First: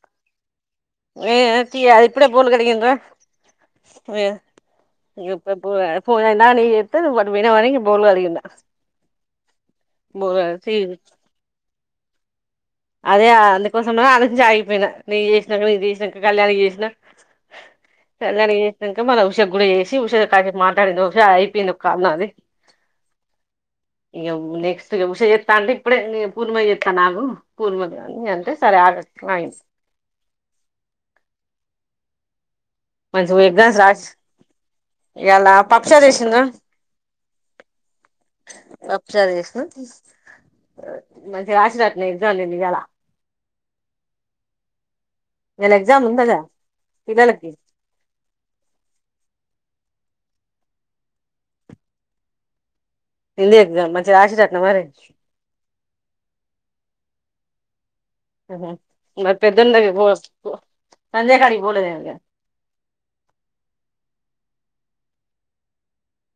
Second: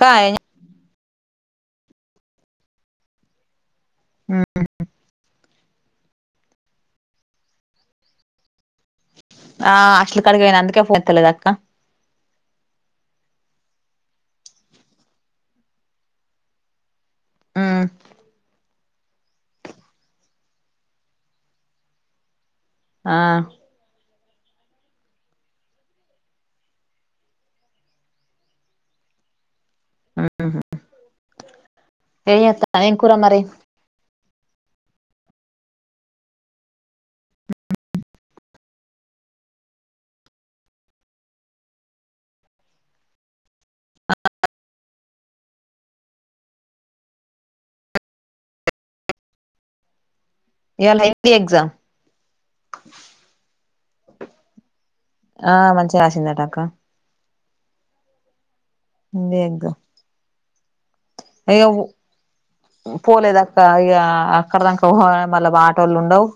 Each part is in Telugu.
కాయ్ ఏ తీ ఇప్పుడే బిల్లు కడిగింరా [inaudible] పో నిక్ చేస్తే ను అటు పోయినవ్ అని బిల్లు కడిగిన ఆ అట్ల బోలు కాడికి పోయిన అందుకే ఫోన్ ఎత్తలే అక్క అదే అందుకోసమనే ఆలోచించి ఆగిపోయినా నీక్ చేసినంక నేను చేసినాక కళ్యాణికి చేసినా పెద్ద దానికి చేయి ఇంక మన ఉషా గుడా చేసి ఉషా కాసేపు మాట్లాడింది ఉషా అయిపోయింది ఒక కాల్ నాది ఆ ఇగ నెక్స్ట్ ఉష ఎత్తాటే ఇప్పుడే పూర్ణమ చెత్తన్న అగు స్కూల్ [inaudible] ఏ మంచిగా ఎగ్జామ్స్ రాస్ ఇయల పప్చార్ చేసింరా మంచిగా రాసింరటనా ఎగ్జామ్ నిన్న ఇయల ఇయల ఎగ్జామ్ ఉందగా పిల్లలకి ఇయల హిందీ ఎగ్జామ్ హింది ఎగ్జామ్ మంచి రాశిరట్న మరి ఆ మంచిగా రాసిందట అక్క హ మరి పెద్ద [inaudible] అయ్యో పోలేదక్క ఇగా అక్కడదాకా మళ్ళ ఆటోళ్ళు ఉండవు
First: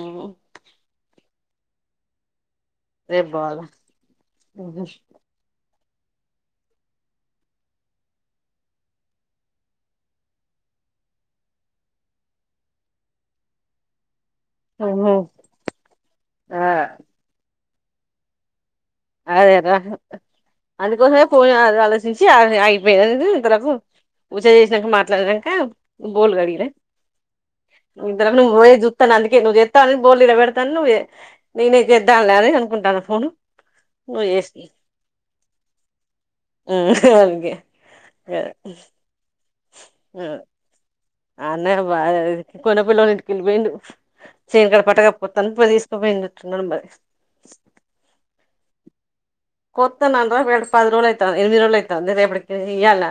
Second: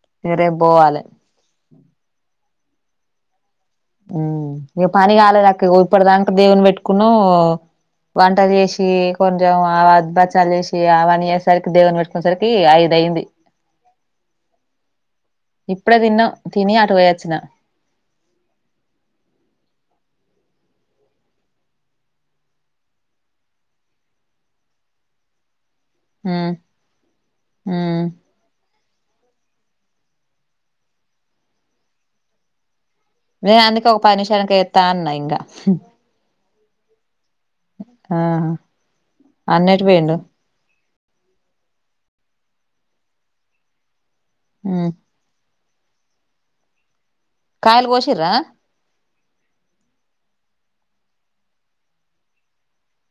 ఉహు ఇగ రేప్ పోవాలె రేప్ పోవాలా హ్ పనిగా కాలేదక్క ఇగో ఇప్పటి దాక దేవుని పెట్టుకున్న వంటలు చేసి కొంచెం ఆ బచ్చాలు చేసి అవని చేసేసరికి దేవున్నీ పెట్టుకునే సరికి ఐదయింది. ఏమో ఇప్పుడే తిన్న తిని అటు పోయోచ్చిన అదే గా అందుకోసమే పోయా ఆలోచించి అగిపోయింది ఇంతరకు పూజ చేసినాక మాట్లాడినాక బోల్ గడి లే ఇద్దరము బోయే చు చేత్తను అందుకే నువ్వు చేతవని బోల్ నిలబెడతావని నువ్ నేనే చేద్దాం లే అని అనుకుంటన్న ఫోన్ నేను అందుకే ఒక పది నిమిషానికి చేత్త అన్నా ఇంకా ఉ అ అ అన్నేటు పోయిండు అన్నక్ బాదయి కొన పిల్లని ఎత్తుకెళ్లి పోయిండు శెనుకాడ ఉమ్ పట్టా కప్పోతన్ తీసకపోయిండు కాయలు కోశిర్రా కొత్తనన్రా పది రోజులు అయితంది ఎనిమిది రోజులు అయితంది రేపటికి ఇయ్యాల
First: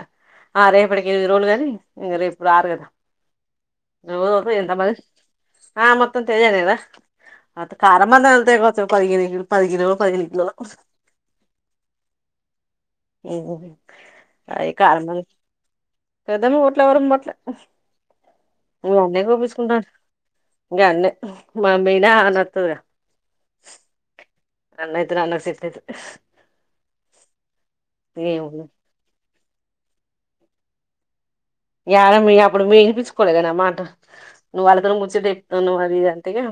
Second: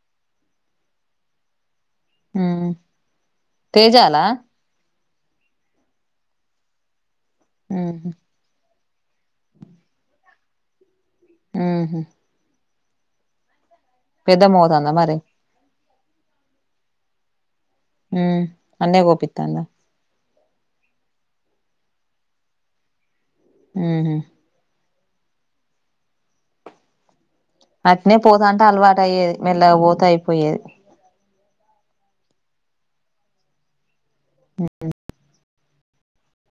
ఆ రేపటికి ఎనిమిది రోజులు గానీ ఇంగ రేపు ఉమ్ రారు గదా తేజాలా ఆ మొత్తం తేజనే గదా అంత ఉహు కారమంద ఎల్ మొత్తం పదిగిరో హుమ్ హు ఏగు పెద్దమ్ పోతంద మరి పెదమ్ పోవట్ల ఎవరు పోవట్లా హుమ్ నువ్ అన్నే గోపీచ్కుంటర్ మనం పోయిన అన్నోతద్ గా హుమ్ హు గన్నైతేనే అన్నక్ సెట్ అయితది అట్నే పోతంటే ఏముంది అలవాటు అయ్యేది మెల్లగా పోతే అయిపోయేది యాడ మీ అప్పుడు మీరు వినిపిచుకోలేగా నా మాట నువ్వు ఆలతోని ముచ్చటె తున్నవ్ అది ఇది అంతేగా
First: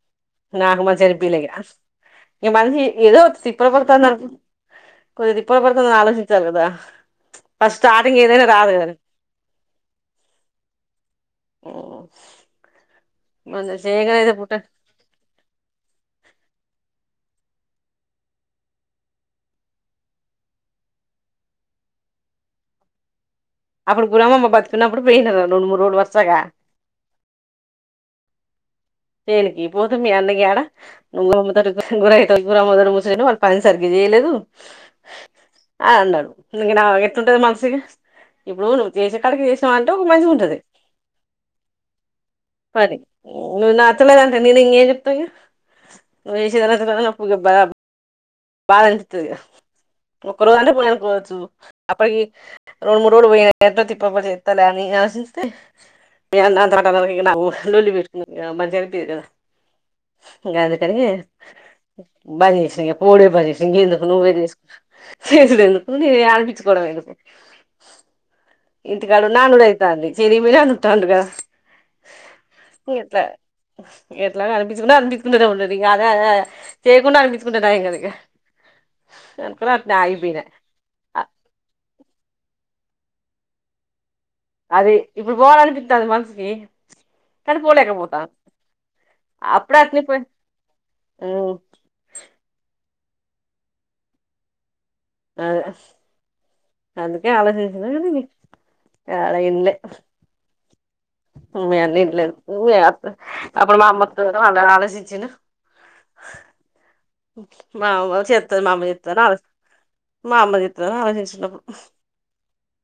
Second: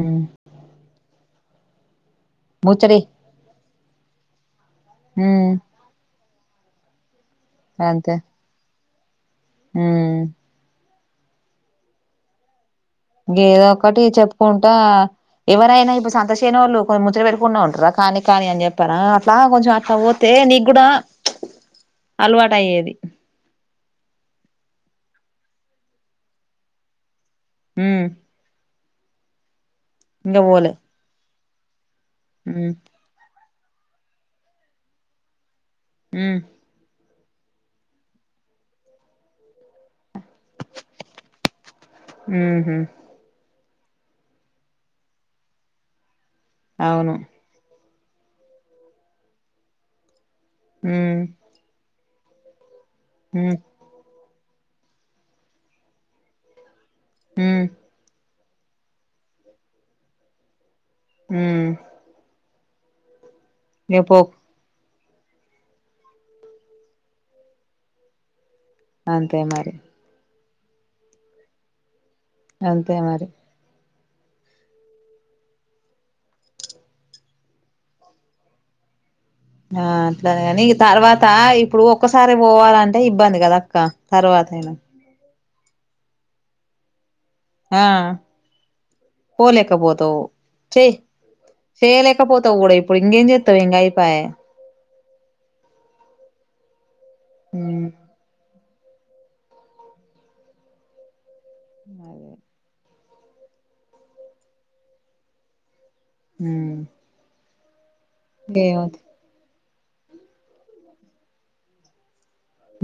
ఉమ్ నాకు మంచిగనిపీలే ఇగా ఈ మనిషి ముచ్చడి ఏదో పొగుడుతందనుకుం కొద్దీ ఉమ్ తిప్పల్ పడుతుంది ఆలోచించు చలదా ఫస్ట్ స్టార్టింగ్ ఏదైనా రాదు కద ఊ ఓస్ ఏదో ఒకటి చెప్పుకుంటా ఎవరైనా ఇప్పుడు సంతో చేనే వాళ్ళు కొ ముచ్చటపెట్టుకుంటనే ఉంటారా కానీ కాని అని చెప్పారా అట్లా కొంచెం అట్లా పోతే నీకు కూడా అలవాటు అయ్యేది అప్పుడు గురవమ్మ బతుకున్నప్పుడు పోయిన రెండు రోజులు మూడు రోజులు వర్సాగా మ్ తెేలికి బోు మే అన్నగాడా ను గుర గురామ మ్మ్ ముూస పని సరిగ్గా చేయలేదు ఆ అడు మ్మ్ ఇ ంటది మనసుకి ఇప్పుడు నువ్వు చేసే కడకి చేసావా ఒక మంచి ఉంటది మ్మ్ హు మది ఉన్నార్ [unintelligible] నేనేం చేసిస్తాను వష అవును ఆప్పుూ గ అబా [unintelligible] బాధ అనిపిస్తది గా ఒక్కరోజు అంటే మ్మ్ పోయానికిచ్చు అప్పుడుకి రెండు మూడు రోజులు మ్మ్ పోయినాము అంటే తిప్ప పడి తత్త లేేని అసి మీనా త అక్కడికి పోయినావు మ్మ్ లొల్లి పెట్టుకున్నావు మంచిగా అనిపియదు కదా గదే సరేలే, మ్మ్ బాగా చేసి ఓడే భజ చె ఇంకా ఇగ ఎందుకు నువ్వే పోకు చేసు స స ఎకు న ఆరపిించకోడంమ ఎకు ఇంతకాడు అంతే నానుూ మరి అవుతంది చెర మలానుట్టాండగా అంతే మరి ఎట్లా అపించుకు అనిపించకుంటా ఉండ అే అదా అదా చేయకుడా అపించకుంటా అదా గ ఆ అట్లా కాని తర్వాత ఇప్పుడు ఒక్కసారి పోవాలంట ఇబ్బంది కదక్క తరవాతైన ప్పుడు పొవాలనిపిత్తాంది మన్స్ కి ఆ, పోలేక అప్పుడే అట్నే పోతవ్ చేయ్ పోయి చేలేక పోతా ఊడ ఇ ప్పుడు ఇంగేం జెత్తవ్ ఇంగాయ్ అయ్ పాయె ఆ ఎస్ అందుకే ఆలోచించిన మ్మ్ కని అలా ఇల్లె ఉ అన్ని ఇంట్లనే ఉవ్వే అప్పుడు మా అమ్మత్తదట వాల్ల్ ఆలోచించిడు హు ఓక్ మావ్వ చెత్తద్ మాఅమ్మ చెత్తదని ఆ మా అమ్మ చేత్తదని ఆలోచించిన్నం.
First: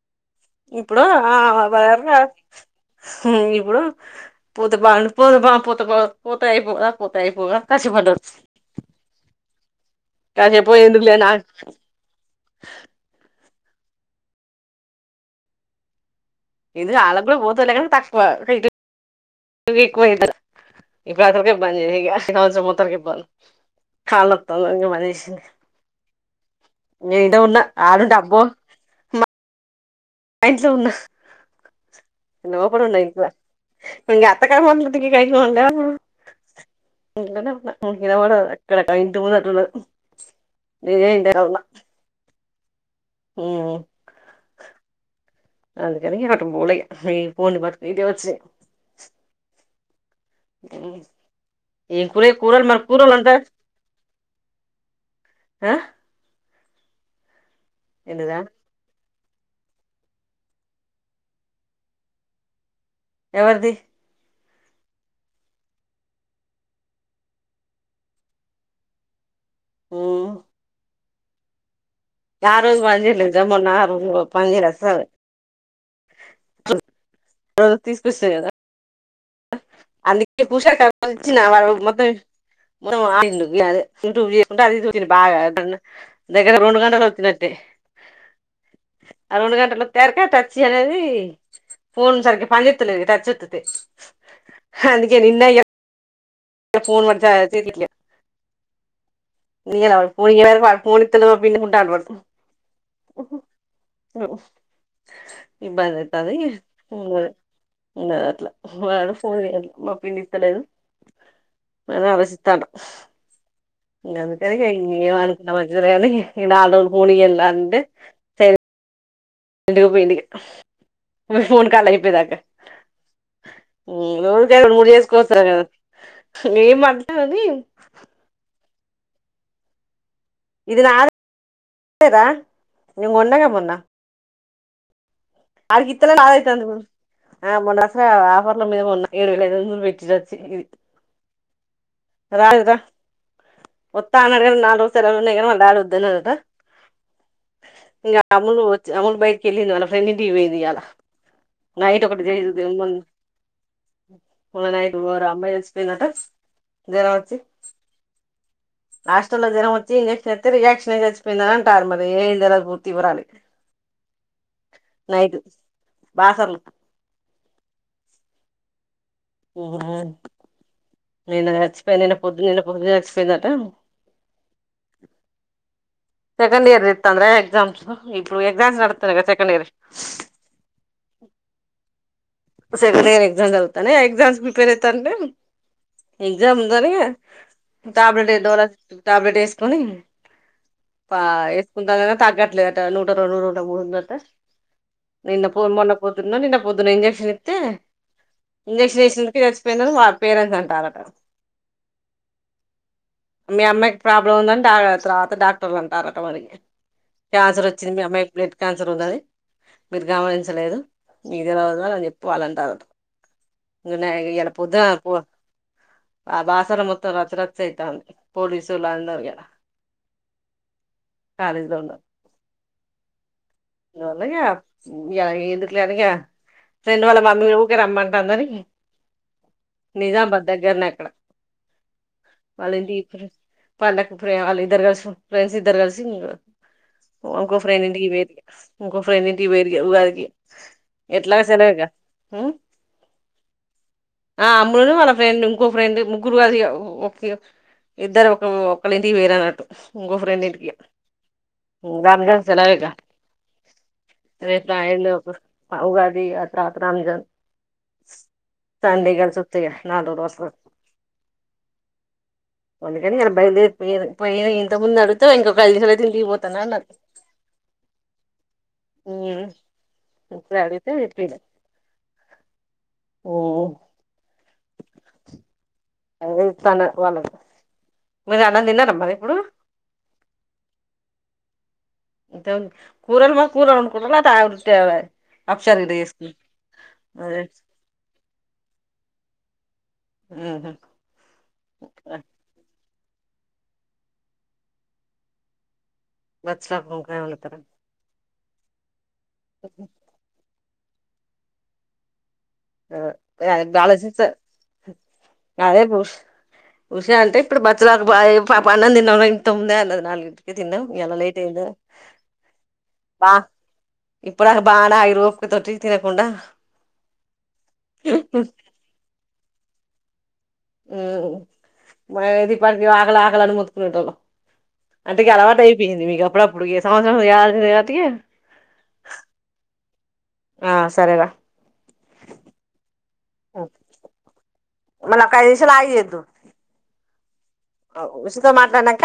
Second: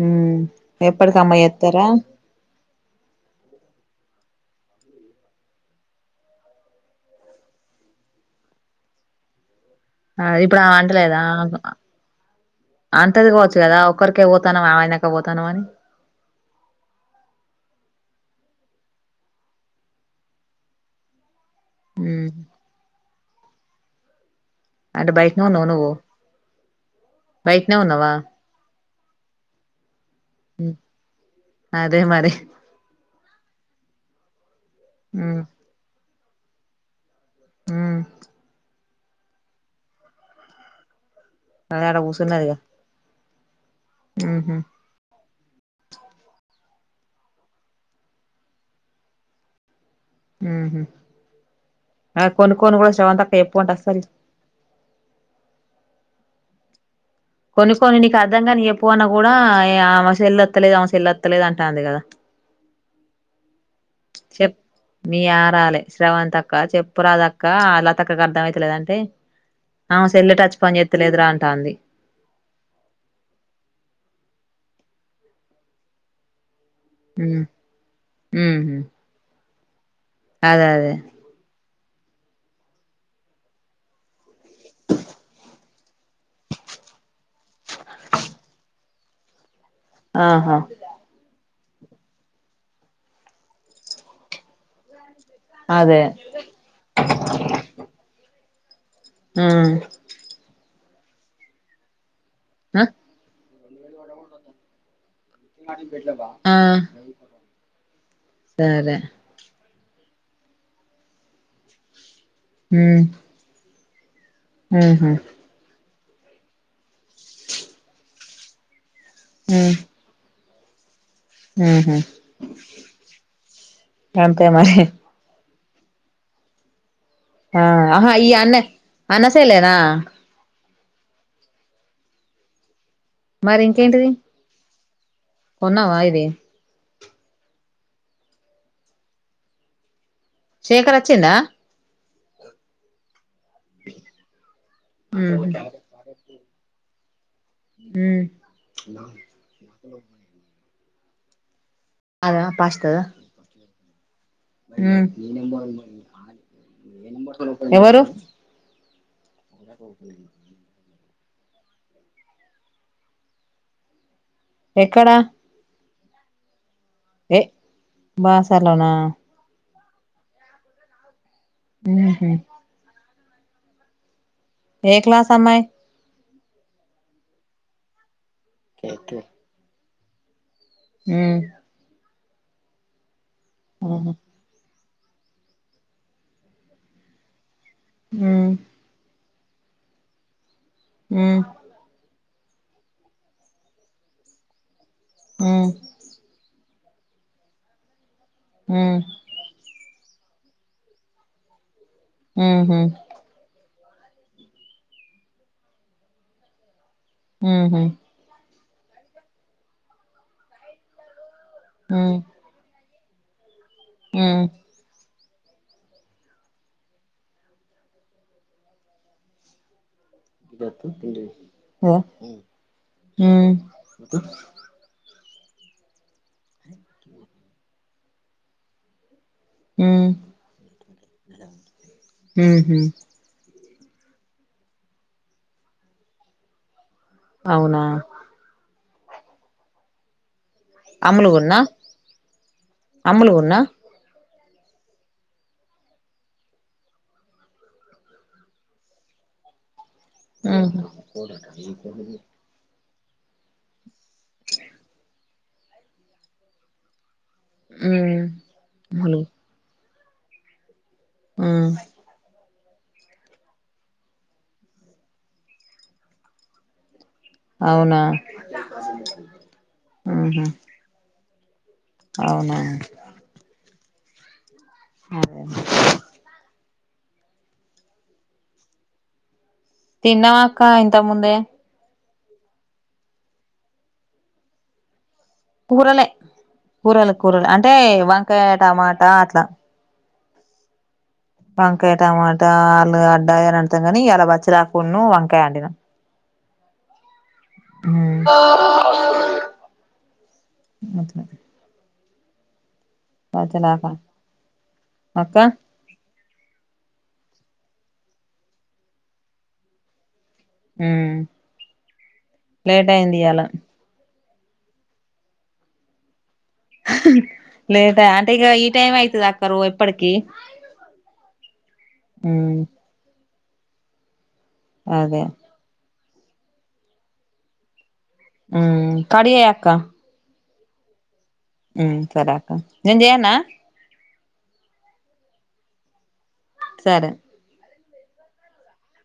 మ్మ్ ఇప్పుడు ఆ ఎప్పటికమ్మ వా చేత్తరా [unintelligible] హుం, ఇప్పుడు పోతే బాంన్ పో బా పోత బా పోతే అయిపో ర అయిపో ర కశి పడ్డాడు. ఆ ఇప్పురు ఆ వంటలేదా నా ఆహు, అంటది కచ్ కదా ఒకరికే పోతానవ్ ఆవనకె పోతానవ్ అని ఇది ఆల్లక్ కూడా పోతలె కని తక్కువ ఇగ ఇట్ ఇప్పురు అసలకే [unintelligible] ఇగ ఇ మ్ సంవత్సరం మొత్తం ఇబ్బం కాల అంటే బయట్నే ఉన్నావా నువ్వు నే ఇంట ఉన్నా బయటనే ఉన్నావా ఆడుంట బ్బో మా ఆఇంట్లో మ్ ఉన్నా, అదే మరి లోపడున్న ఇంట్ల ఇంఅ మ్ [unintelligible] ఇంట్లనే ఉన్న మ్ ఇంకినవడదు అక్కడకడ ఇంటి ముందర రుర, నేనేమో ఇంటా అదే ఆడ కుసున్నది ఇగ హుహు అందికని ఇగ అటు పోలే ఇగ ఇహ్ పోన్ బత్ ఇదే వచ్చి మ్హు ఏం ఆ కూర కొన్ని కూరల్ కొన్ని మరి కూడా కూరలంత, శ్రవంతక్క చెప్పుకుంట అస్సలు ఆ కొన్ని కొన్ని నీకు ఏంటిదా అర్థంగానీ యి చెప్పు అనవ్ కూడా ఆమె సెల్లోతలేదు ఆమె సెల్ల్లొత్తలేదు అంటాంది కదా ఎవరిది చెప్పు మీ ఆరాలే శ్రవణ తక్క చెప్పు రాదక్క లతక్కకు అర్థమయితలేదంటే ఆమె సెల్ టచ్ పనిచే తెలేదురా అంటుంది ఆరోజు పనిచేయాలి ఆరోజు పనిచేయ్యలేదు అస్సలు అ హ హు హు అందుకే పుషా కచ్చిన వాళ్ళు మొత్తం మొత్తం కొట్టిండు అదే యూట్యూబ్ చూడకుండా అది ఇది చూసింది బాగా దగ్గర రెండు గంటలు వచ్చినట్టే ఆ రెండు గంటలు తరకా టచ్చి ఆహా అనేది ఫోన్ సరిక పనిచెత్తలే టచ్ హ అదే ఫోన్ వచ్చ తెలీట్లే ఆ నీకెవడు పోను చెయ్యడు పాడు పోనిత్తలేవు పిండు కుంటండు పట్టు ఆ హు ఉ అ అ ఇబ్బంది అయితంది ఆ ఉ ఉన్నది అట్లా సరే వాడు ఫోన్ చే మా పిండి ఇస్తలేదు మర వసి ఇత్తండు ఉమ్ గందుకనె ఇగ ఉహు ఏమనుకున్న మంచిదే వేళ్ళని నాలుగు రోజులు కూలికెల్లా అంటే తే ఉమ్ ఎండుక పోయిందిక మూడు కాలు ఉహు అయిపోయదాకా నువ్ అంతే ఇంకా రెండు మరి మూడు చేసుకొవచ్చురా ఏ మద్ ఆ ఆహా ఈ అన్న అన్నసేల్లేనా ఇది నాది తెలీదా నేన్ కొన్నాగా మరి మొన్నా ఇంకేంటిది కొన్నావా అడ్కిత్తలె ఇది నాదరికేందుకు ఆ మొన్న అచ్చిన ఆఫర్ల మీద కొన్న ఏడు వేలఐదు వందలు పెట్టి వచ్చి శేఖర్ ఒచ్చిండా. రాలేదు రా. వత్తా అన్నడు గాని నాల్ రోజ్ సెలవులు ఉన్నయి ఉహు గానీ వాళ్ళ డాడీ వద్దన్నడటా. ఇంగా ఉమ్ అమ్ములూ వచ్చి అమ్ములు బయటికెళ్ళింది వాళ్ళ ఫ్రెండింటి. ఇయ్యాల నైట్ ఒకటి థెయ్ అదా తెమ్మన్. పాస్తదా మొన్న నైట్ ఉమ్ ఎవరో అమ్మాయి సచ్చిపోయిందట జరం వచ్చి. ఎవరు హాస్ స్టల్లో జ్వరం వచ్చి ఇంజక్షన్ ఇత్తే రియాక్షన్ అయి చచ్ పోయిందని అంటారు మరీ ఏం తెల్వదు పూర్తి వివరాలు ఎక్కడా? బాసర్ల ఎ బాసర్లనా. వన్ నిన్న సచ్చిపోయింది. నిన్న ఉహు పొద్దున్నే నిన్న పొద్దున్న స్ పోయిందటా. ఏ క్లాస్ అమ్మాయి సెకెండ్ ఇయర్ రేప్ తొందరగా ఎగ్జామ్స్ ఇ ఇప్పుడూ ఎగ్జామ్స్ నడుతున్నయి గదా సెకండ్ ఇయర్ వి ఉమ్ సేకండ్ ఇయర్ ఎగ్ గ్జామ్స్ జరుగుతానాయ్ ఆ ఉహు ఎగ్జామ్స్ కి ప్రిపేర్ అయి తంటే. ఎగ్జామ్స్ అనీ టాబ్లెట్ ఏ ఉమ్ డోలా సిక్స్ ఫిఫ్టీ టాబ్లెట్ ఏస్ కొనీ పా ఉమ్ ఏసుకుంట [unintelligible] తగ్గట్ లేద్ అటా. నూట రెండు నూట మూడు ఉందట. నిన్న ఉమ్ ఫోన్ మొన్న పొద్దున్నో నిన్న పొద్దున ఇంజెక్షన్ ఇత్ త్తే ఉమ్ ఇంజెక్షన్ ఏసినందుకే సచ్చిపోయిందని వాల్ పేరెంట్స్ అంటారట. ఊహు మీ అమ్మాయిక్ ప్రాబ్లం ఉందనీ డా అర్స్ తర్వాత డాక్టర్లు అంటారట మరీ. క్యాన్సర్ ఉహు వచ్చింది మీ అమ్మాయికి ప్లేట్ క్యాన్సర్ ఉందనీ మీరు గమనించలేదు. మీక్ తెల్వదా ఉ ఉ అని చెప్ అతు. గుడ్ నైయి ఉ ఇయాల పోద్దునా పో. ఆ బాసర మొత్తం రచ్చ రచ్చ అయితంది, పోలీసొళ్ళు అందర్ ఇగ. పో ఉమ్మ్. మెల్లగా ఉమ్. యా [unintelligible] గా. ఫ్రెండ్ వాళ్ళ మమ్మీ ఊకె రమ్మన్. రమ్మనీ. నిజాంబాద్ దగ్గరనే అక్కడ ఉహు వాళ్ళంటికి [unintelligible] వాళ్ళకు ఫ్రెం, వాళ్ళు ఇద్దరు కలిసి, ఫ్రెండ్స్ ఇద్దరు కలిసి ఇంగ. ఇంకో అవునా ఫ్రెండింటికి పోయింర్రీగా. ఇంకో ఫ్రెండింటికి పోయింర్రీ గా ఉగాదికి. ఎట్లాగో అమ్ముల్గున్న సెలవేగా అమ్ముల్గున్న. ఆ అమ్ములును, వాళ్ళ ఫ్రెండ్, ఇంకో ఫ్రెండ్ ముగ్గురు గలిసి ఇగ, ఒక్ ఇద్దరు ఒక ఒక్కాల్ ఇంటికి పోయిరన్నట్టు. ఇంకో ఫ్రెండ్ ఇంటికి ఉహు ఉగాది కి సెలవేగా. [unintelligible] ఉగాది ఆ తర్వాత రంజాన్. ఉ అమ్ములు తండేగల్ సుత్తెగా. నాల్రోజులో వస్తారు. ఉమ్. అందుకని ఇలా బయలుదేరిపోయి పోయి, ఇంతకు ముందు అడుగుతె, ఇంకొక ఐదు నిమిషాలు అయితె ఇంటికిపోతాన్న అన్నది. అవునా. ఉమ్ ఉహు ఇంట్లో అడిగితే చెప్పిగా. అవునా. ఉమ్. అదే అండి. అదే తన వలం. మీరు అన్నం తిన్నారా మరి ఇప్పుడు. తిన్నమక్క ఇంతకముందే. కూరలు మా కూర వండుకున్నార లేకపోతె ఉట్టి అవే. కూరలే, కూరలు అదే కూరలు, అంటే వంకాయ టమాటా అట్లా. లా. ఉహుమ్. వంకాయ, టమాటా. అడ్డాయారు అని అంటాం గాని ఇయ్యాల బచ్చిలాకు ఉన్ను, వంకాయ అండినా. బచ్చలాకు, వంకాయ వండు. ఉహు ఆ ఉమ్ మాట్లాడదాం. అంత ఆలోచించా అక్క అదే పూష్. ఉష అంటే ఇప్పుడు బతులాకు పాయె పాప అన్నం తిన్నావా ఇంతకుముందే అన్నది నాలుగింటి. తిన్నం ఈయల ఉమ్ లేట్ అయ్యిందా. లేట్ అయింది ఇయాల ఇప్పుడుదాక బానే ఆయిరుప తోటి తినకుండా. లేట్ అంటే ఈ టైమ్ అయితది అక్. కరో ఎప్పటికీ. ఉ మ ఇది ఉమ్ పానికి ఆకలే కాల అని ముతుక్కునేటోలం. అంటే అదే ఇంకా అలవాటు అయి పీంది మీ కప్పుడప్పుడు ఇక సమయం రాత్రే ఉమ్ కడి చేయ్ అక్క. ఆహ్ సరేరా. ఉమ్ సరే అక్కా నేను చెయ్యన. మళ్లీ ఒక ఐదు నిమిషాలు ఆగి చేదువు. సరే. ఉషితో మాట్లాడినాంక.